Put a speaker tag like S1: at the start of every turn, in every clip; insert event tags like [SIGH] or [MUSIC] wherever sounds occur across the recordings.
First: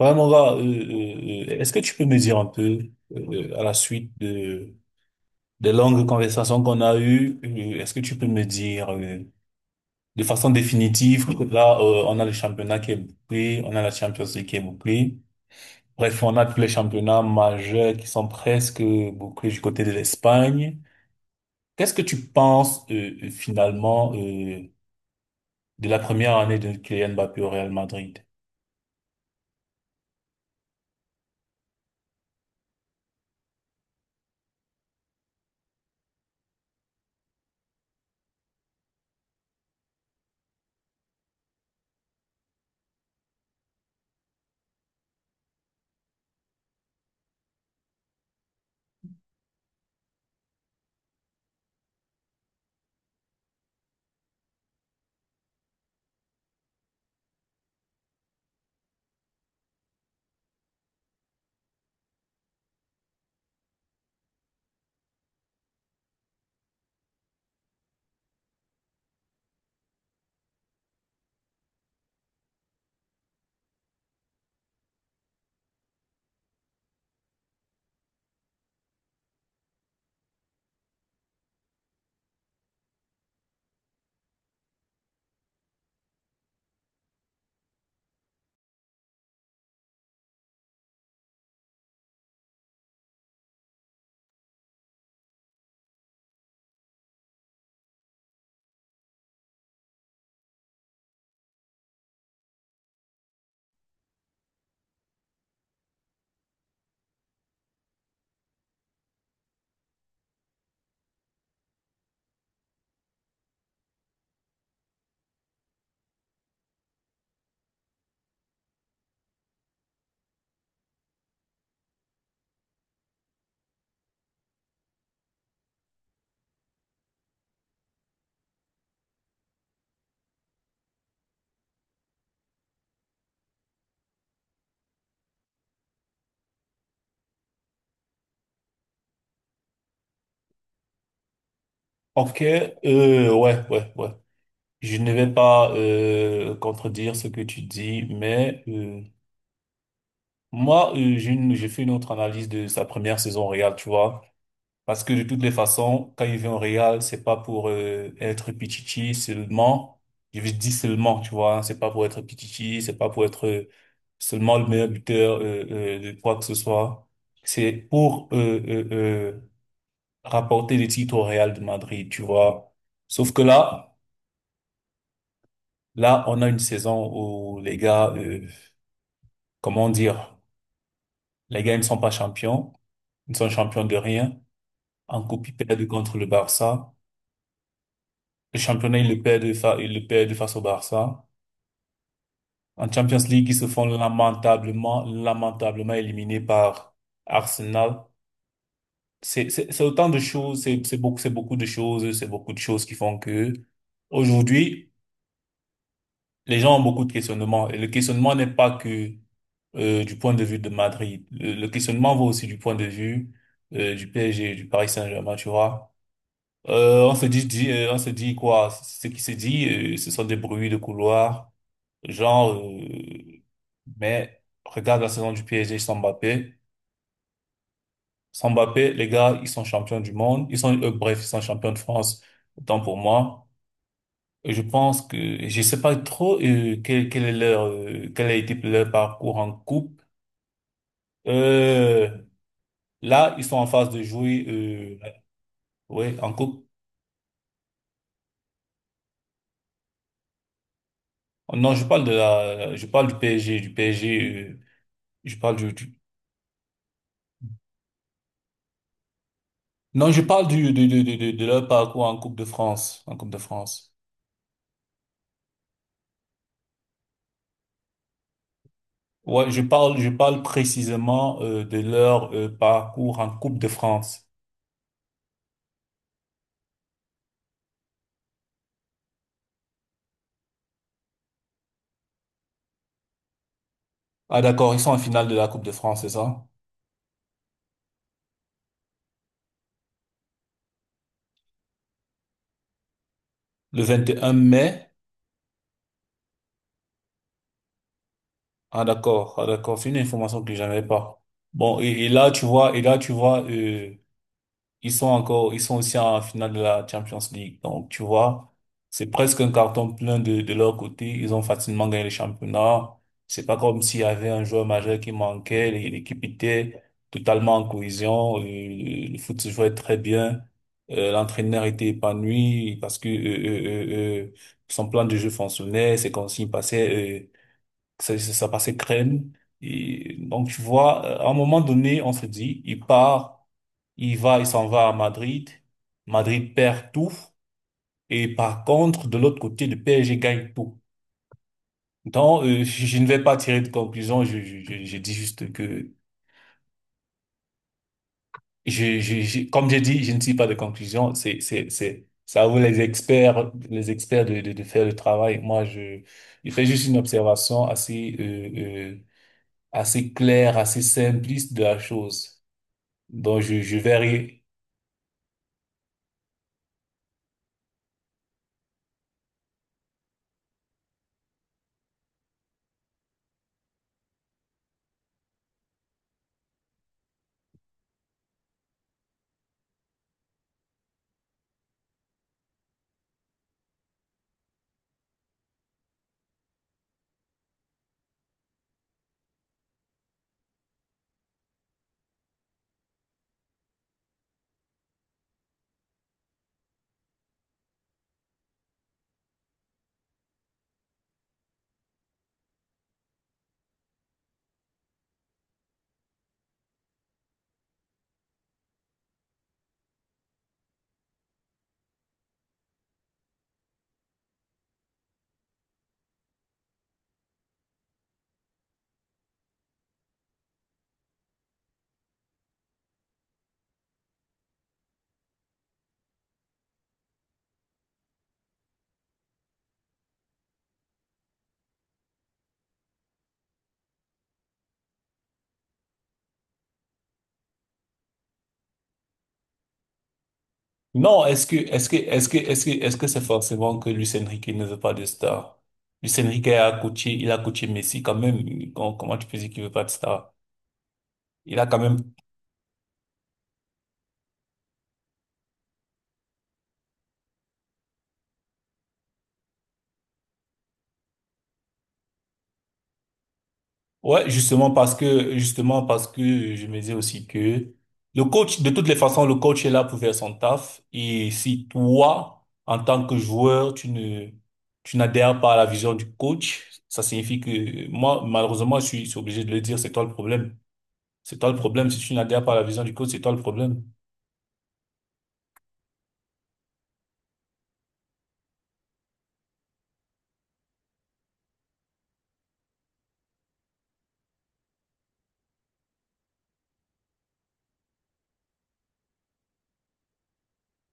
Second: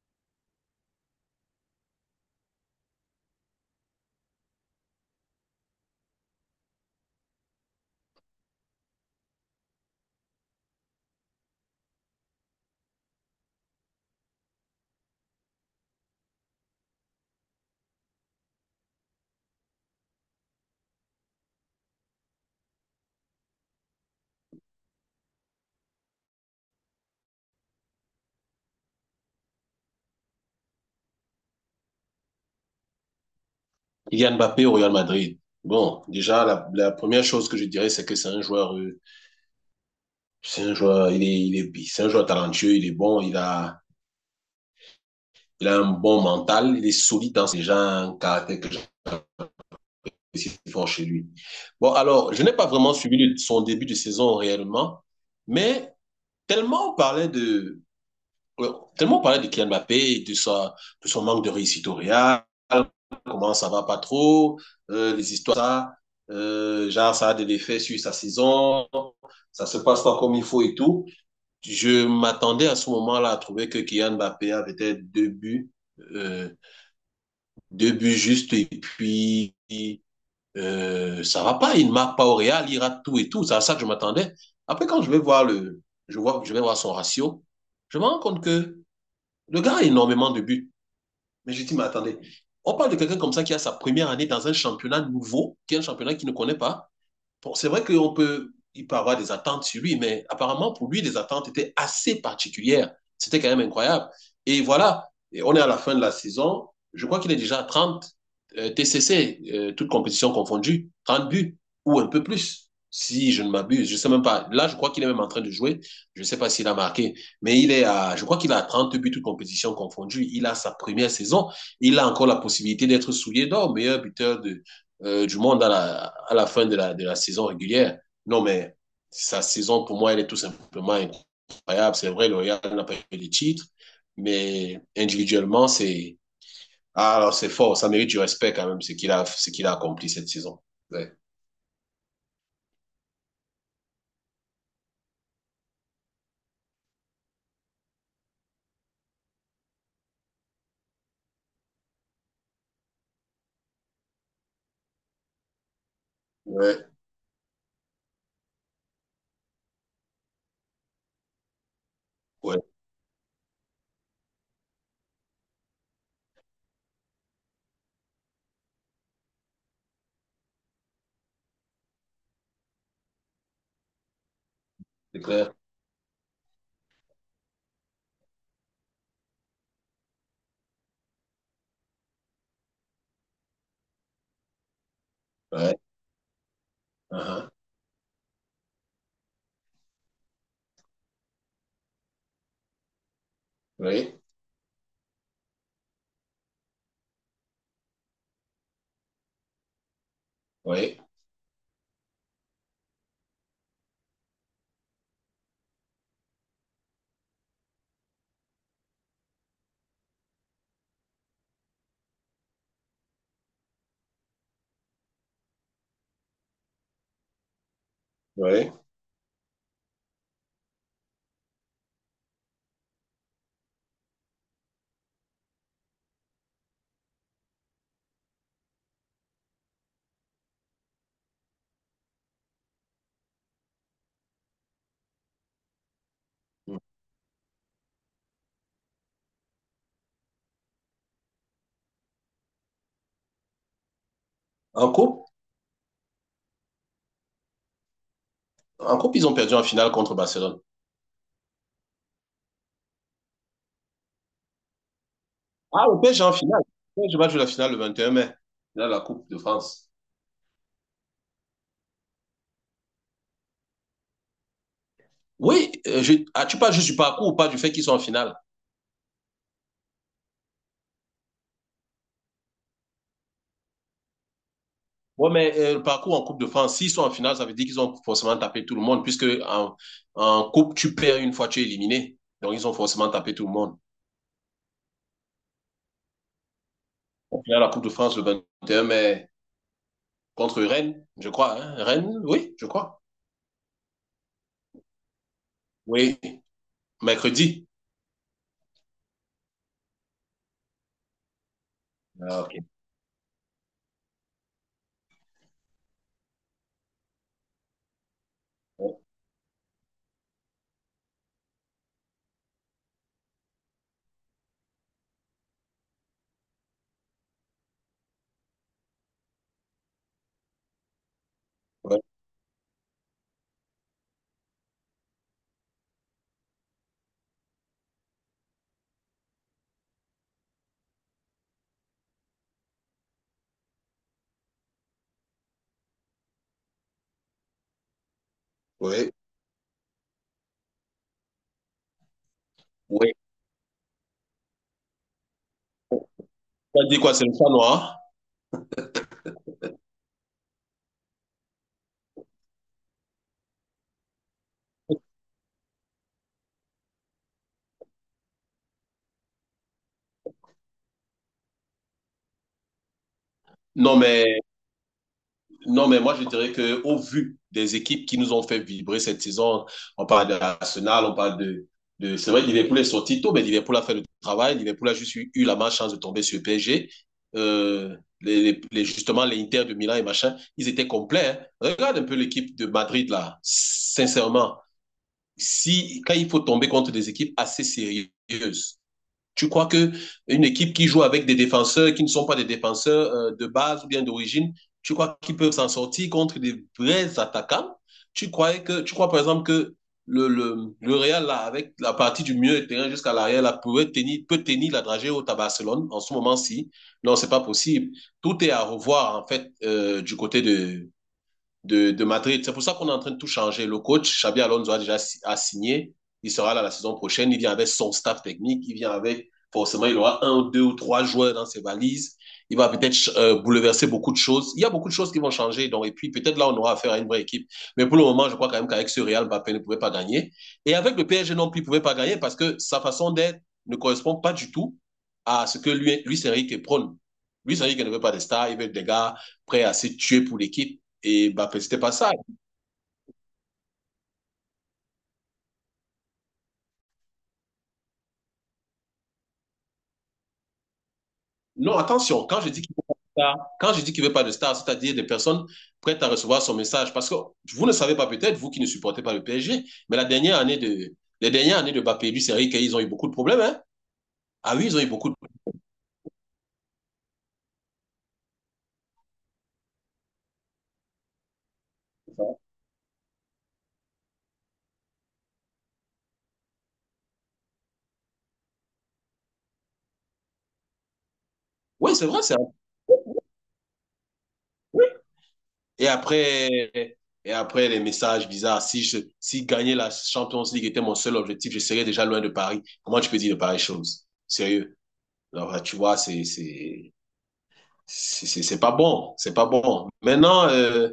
S1: Ouais, mon gars, est-ce que tu peux me dire un peu, à la suite des longues conversations qu'on a eues, est-ce que tu peux me dire, de façon définitive, que là, on a le championnat qui est bouclé, on a la Champions League qui est bouclée. Bref, on a tous les championnats majeurs qui sont presque bouclés du côté de l'Espagne. Qu'est-ce que tu penses, finalement, de la première année de Kylian Mbappé au Real Madrid?
S2: Kylian Mbappé au Real Madrid. Bon, déjà, la première chose que je dirais, c'est que c'est un joueur, c'est un joueur, c'est un joueur talentueux, il est bon, il a un bon mental, il est solide dans ses gens, un caractère que j'apprécie fort chez lui. Bon, alors, je n'ai pas vraiment suivi son début de saison réellement, mais tellement on parlait de, ouais, tellement parler de Kylian Mbappé, de son manque de réussite au Real, comment ça va pas trop, les histoires, ça, genre ça a des effets sur sa saison, ça se passe pas comme il faut et tout. Je m'attendais à ce moment-là à trouver que Kylian Mbappé avait peut-être euh, deux buts justes et puis ça va pas, il ne marque pas au Real, il rate tout et tout. C'est à ça que je m'attendais. Après quand je vais voir le, je vois, je vais voir son ratio, je me rends compte que le gars a énormément de buts. Mais je dis, mais attendez, on parle de quelqu'un comme ça qui a sa première année dans un championnat nouveau, qui est un championnat qu'il ne connaît pas. Bon, c'est vrai qu'on peut, il peut avoir des attentes sur lui, mais apparemment, pour lui, les attentes étaient assez particulières. C'était quand même incroyable. Et voilà, et on est à la fin de la saison. Je crois qu'il est déjà à 30 TCC, toutes compétitions confondues, 30 buts ou un peu plus, si je ne m'abuse. Je ne sais même pas. Là, je crois qu'il est même en train de jouer. Je ne sais pas s'il a marqué, mais je crois qu'il a 30 buts, toutes compétitions confondues. Il a sa première saison. Il a encore la possibilité d'être souillé d'or, meilleur buteur du monde à la fin de la saison régulière. Non, mais sa saison, pour moi, elle est tout simplement incroyable. C'est vrai, le Real n'a pas eu les titres, mais individuellement, alors c'est fort, ça mérite du respect quand même, ce qu'il a accompli cette saison. Ouais,
S1: Ok, ouais, ouais, ouais. Je ne vais pas contredire ce que tu dis, mais moi, j'ai fait une autre analyse de sa première saison au Real, tu vois. Parce que de toutes les façons, quand il vient au
S2: ouais,
S1: Real, c'est pas pour être pichichi seulement. Je dis seulement, tu vois. Hein. C'est pas pour être
S2: ouais,
S1: pichichi, c'est pas pour être seulement le meilleur buteur de quoi que ce soit. C'est pour rapporter des titres au Real de Madrid, tu vois. Sauf que là,
S2: c'est clair.
S1: Là, on a une saison où les gars, comment dire, les gars ils ne sont pas champions, ils ne sont champions de rien. En coupe, ils
S2: Ouais,
S1: perdent contre le Barça.
S2: uh-huh.
S1: Le championnat, ils le perdent, ils le perdent face au Barça. En Champions League, ils se font
S2: Oui,
S1: lamentablement, lamentablement éliminés par Arsenal. C'est autant de choses,
S2: oui,
S1: c'est beaucoup de choses, c'est beaucoup de choses qui font que aujourd'hui, les gens ont beaucoup de questionnements. Et le questionnement n'est pas que du point de vue de Madrid. Le questionnement va aussi du point de vue du PSG, du Paris Saint-Germain, tu vois. On se on se dit quoi?
S2: oui.
S1: Ce qui se dit, ce sont des bruits de couloir, genre, mais regarde la saison du PSG sans Mbappé. Sans Mbappé, les gars, ils sont champions du monde. Ils sont, bref, ils sont champions de France, autant pour moi. Et je pense que, je sais pas trop, quel est leur, quel a été leur parcours en coupe. Euh, là, ils sont en phase de jouer,
S2: En coupe,
S1: ouais, en coupe.
S2: en coupe, ils ont perdu en finale contre Barcelone.
S1: Non, je parle de la, je parle du PSG, je parle
S2: Ah, le PSG en finale. Le PSG va jouer la finale le 21 mai. Là, la Coupe de France.
S1: Non, je parle du, de leur parcours en Coupe de France, en Coupe de France.
S2: Oui, ah, tu parles juste du parcours ou pas du fait qu'ils sont en finale?
S1: Ouais, je parle précisément de leur parcours en Coupe de France.
S2: Oui, mais le parcours en Coupe de France, s'ils sont en finale, ça veut dire qu'ils ont forcément tapé tout le monde, puisque en Coupe, tu perds une fois tu es éliminé. Donc, ils ont forcément tapé tout le monde.
S1: Ah d'accord, ils sont en finale de la Coupe de France, c'est ça?
S2: Au final, la Coupe de France, le 21 mai, contre Rennes, je crois. Hein. Rennes, oui, je crois.
S1: Le 21 mai.
S2: Oui, mercredi.
S1: Ah d'accord, ah d'accord, c'est une information que j'avais pas. Bon, et là
S2: Ah,
S1: tu
S2: ok.
S1: vois, et là tu vois, ils sont encore, ils sont aussi en finale de la Champions League. Donc, tu vois,
S2: Oui,
S1: c'est presque un carton plein de leur côté. Ils ont facilement gagné le championnat. C'est pas comme s'il y avait un joueur majeur qui manquait. L'équipe était totalement en cohésion. Le foot se jouait très bien. L'entraîneur était épanoui parce que son plan de jeu fonctionnait. Ses consignes passaient, ça, ça passait crème. Et donc, tu vois, à un moment donné, on se dit, il part, il s'en va à Madrid. Madrid perd tout. Et par contre,
S2: oui.
S1: de l'autre côté, le PSG gagne tout. Donc, je ne
S2: Ouais.
S1: vais pas tirer de conclusion. Je dis juste que,
S2: Ça dit quoi, c'est le chat noir?
S1: comme j'ai dit, je ne tire pas de conclusion. Ça vaut les experts de faire le travail. Moi, je fais juste une observation assez, assez clair, assez simpliste de la chose. Donc, je
S2: Non, mais
S1: verrai.
S2: Non, mais moi, je dirais que au vu des équipes qui nous ont fait vibrer cette saison, on parle de Arsenal, on parle c'est vrai, Liverpool est sorti tôt, mais Liverpool a fait le travail. Liverpool a juste eu la malchance de tomber sur le PSG. Euh, justement, les Inter de Milan et machin, ils étaient complets. Hein. Regarde un peu l'équipe de Madrid, là. Sincèrement, si, quand il faut tomber contre des équipes assez sérieuses, tu crois que une équipe qui joue avec des défenseurs qui ne sont pas des défenseurs de base ou bien d'origine, tu crois qu'ils peuvent s'en sortir contre des vrais attaquants? Tu crois par exemple que le Real, là, avec la partie du milieu de terrain jusqu'à l'arrière, là, pourrait tenir, peut tenir la dragée haute à Barcelone en ce moment-ci? Non, c'est pas possible. Tout est à revoir, en fait, du côté de Madrid. C'est pour ça qu'on est en train de tout changer. Le coach, Xabi Alonso, a déjà a signé. Il sera là la saison prochaine. Il vient avec son staff technique. Il vient avec, forcément, il aura un, deux ou trois joueurs dans ses valises. Il va peut-être bouleverser beaucoup de choses. Il y a beaucoup de choses qui vont changer. Donc, et puis, peut-être là, on aura affaire à une vraie équipe. Mais pour le moment, je crois quand même qu'avec ce Real, Mbappé ne pouvait pas gagner. Et avec le PSG non plus, il ne pouvait pas gagner parce que sa façon d'être ne correspond pas du tout à ce que lui, Luis Enrique prône. Luis Enrique ne veut pas des stars, il veut des gars prêts à se tuer pour l'équipe.
S1: Non,
S2: Et bah, c'était pas ça.
S1: est-ce que c'est forcément que Luis Enrique ne veut pas de star? Luis Enrique a coaché, il a coaché Messi quand même. Comment tu peux dire qu'il veut pas de star? Il a
S2: Non,
S1: quand même
S2: attention, quand je dis qu'il veut pas de star, c'est-à-dire des personnes prêtes à recevoir son message. Parce que vous ne savez pas peut-être, vous qui ne supportez pas le PSG, mais la dernière année de, les dernières années de Mbappé et du Série, qu'ils ont eu beaucoup de problèmes, hein?
S1: ouais,
S2: Ah oui, ils ont eu beaucoup de
S1: justement parce que je me disais aussi que le coach, de toutes les façons, le coach est là pour faire son taf. Et si
S2: problèmes.
S1: toi, en tant que joueur, tu n'adhères pas à la vision du coach, ça signifie que moi, malheureusement, je suis obligé de le dire, c'est toi le problème. C'est toi le problème.
S2: Oui,
S1: Si
S2: c'est
S1: tu
S2: vrai,
S1: n'adhères pas à la vision du coach, c'est toi le problème.
S2: oui. Et après, et après les messages bizarres, si gagner la Champions League était mon seul objectif, je serais déjà loin de Paris. Comment tu peux dire de pareilles choses? Sérieux. Alors, tu vois, c'est pas bon. C'est pas bon. Maintenant,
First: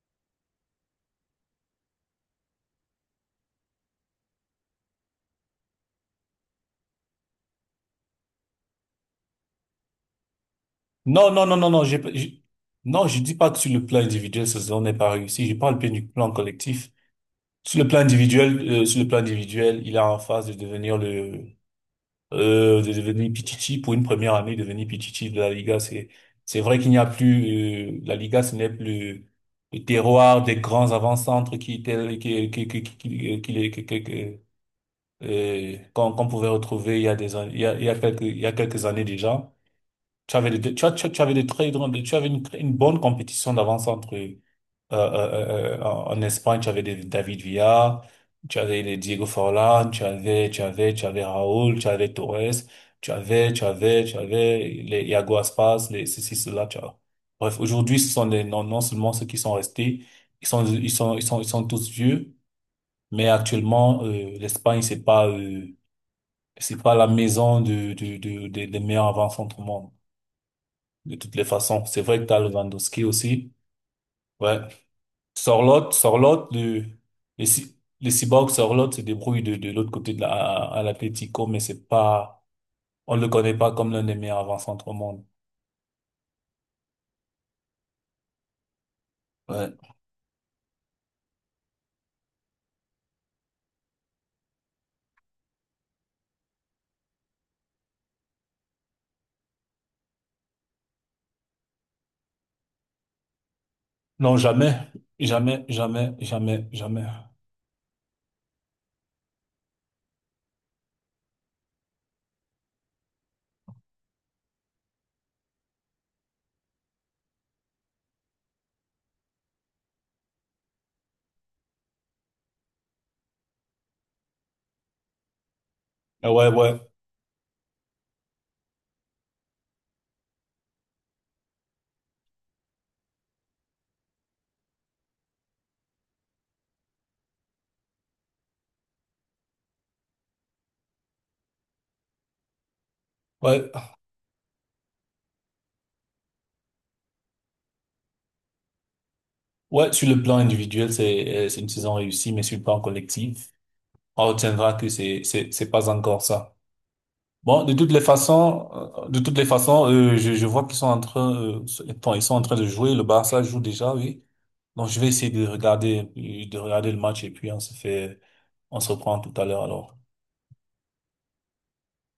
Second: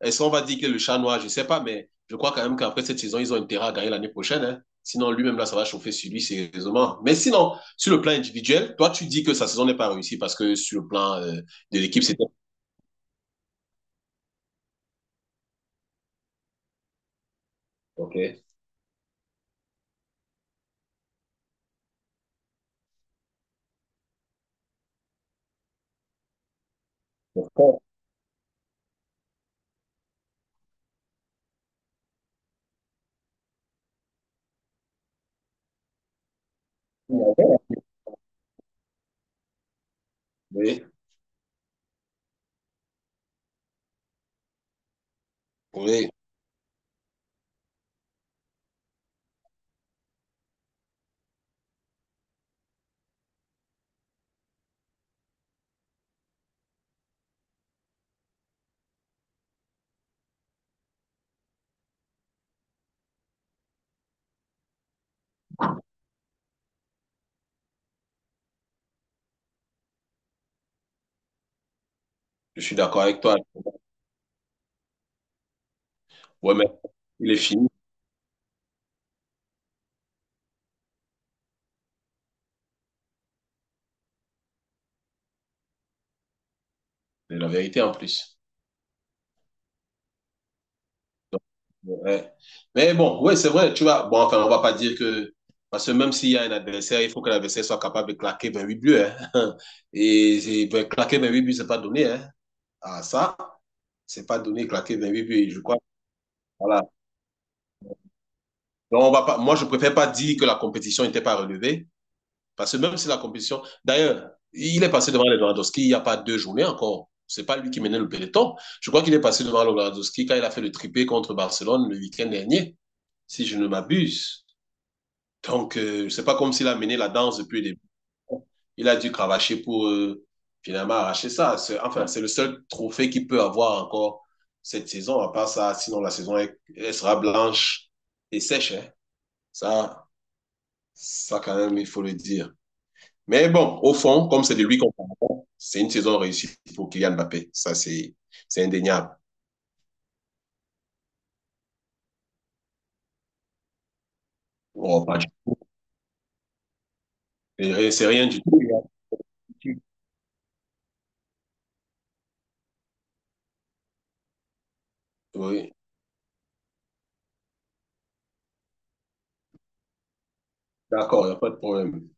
S2: est-ce qu'on va dire que le chat noir? Je sais pas, mais je crois quand même qu'après cette saison, ils ont intérêt à gagner l'année prochaine. Hein. Sinon, lui-même, là, ça va chauffer sur lui, sérieusement. Mais sinon, sur le plan individuel, toi, tu dis que sa saison n'est pas réussie parce que sur le plan
S1: Non, non, non, non,
S2: de
S1: non.
S2: l'équipe, c'était.
S1: Non, je dis pas que sur le plan individuel, cette saison n'est pas réussie. Je parle bien du plan collectif. Sur le plan
S2: OK.
S1: individuel, il est en phase de devenir le de devenir Pichichi pour une première année, devenir Pichichi de la Liga, c'est vrai qu'il n'y a plus la Liga, ce n'est plus le terroir des grands avant-centres qui étaient qui- qu'on qu'on pouvait retrouver il y a
S2: Oui,
S1: il y a quelques il y a quelques années déjà. Tu avais des très grandes, tu avais une bonne compétition d'avant-centre
S2: oui,
S1: en Espagne, tu avais des David Villa, tu avais les Diego Forlan, tu avais Raúl, tu avais Torres, tu avais les Iago Aspas, les ceci, cela, tu vois. Bref, aujourd'hui, ce sont des, non, non seulement ceux qui sont restés, ils sont tous vieux, mais actuellement, l'Espagne, c'est pas la maison des meilleurs avant-centre au monde, de toutes les façons. C'est vrai que t'as
S2: je suis d'accord
S1: Lewandowski
S2: avec toi.
S1: aussi. Ouais, sur l'autre,
S2: Ouais, mais
S1: le,
S2: il est fini,
S1: les cyborgs sur se débrouille de l'autre côté à l'Atlético, mais c'est pas, on le connaît pas comme l'un des meilleurs avant-centres au monde.
S2: c'est la vérité en plus.
S1: Ouais.
S2: Ouais. Mais bon, ouais, c'est vrai, tu vois. Bon, enfin, on va pas dire que. Parce que même s'il y a un adversaire, il faut que l'adversaire soit capable de claquer 28 buts. Hein. [LAUGHS] Ben, claquer huit buts, c'est pas donné. Hein. Ah, ça, c'est
S1: Non,
S2: pas donné,
S1: jamais,
S2: claquer 28 buts. Je
S1: jamais,
S2: crois.
S1: jamais, jamais,
S2: Voilà.
S1: jamais.
S2: Donc, on va pas, moi, je préfère pas dire que la compétition n'était pas relevée. Parce que même si la compétition. D'ailleurs, il est passé devant Lewandowski il n'y a pas deux journées encore. C'est pas lui qui menait le peloton. Je crois qu'il est passé devant Lewandowski quand il a fait le triplé contre Barcelone le week-end dernier, si je ne m'abuse. Donc, c'est
S1: Ah
S2: pas
S1: ouais,
S2: comme s'il a
S1: ouais,
S2: mené la danse depuis le début. Il a dû cravacher pour finalement arracher ça. Enfin, c'est le seul trophée qu'il peut avoir encore cette saison. À part ça, sinon la saison elle, elle sera blanche et sèche. Hein. Ça, ça quand même, il faut le dire. Mais
S1: ouais.
S2: bon, au fond, comme c'est de lui qu'on parle, c'est une saison réussie pour Kylian Mbappé. Ça, c'est indéniable.
S1: Ouais, sur le plan individuel, c'est une saison réussie, mais sur le plan collectif, on retiendra que
S2: Oh,
S1: c'est pas encore ça. Bon,
S2: c'est
S1: de
S2: rien
S1: toutes les
S2: c'est rien du tout.
S1: façons, je vois qu'ils sont en train, bon, ils sont en train de jouer. Le Barça joue déjà, oui. Donc, je vais essayer
S2: Oui,
S1: de regarder le match et puis on se fait, on se reprend tout à l'heure alors.
S2: d'accord, il n'y a pas de problème.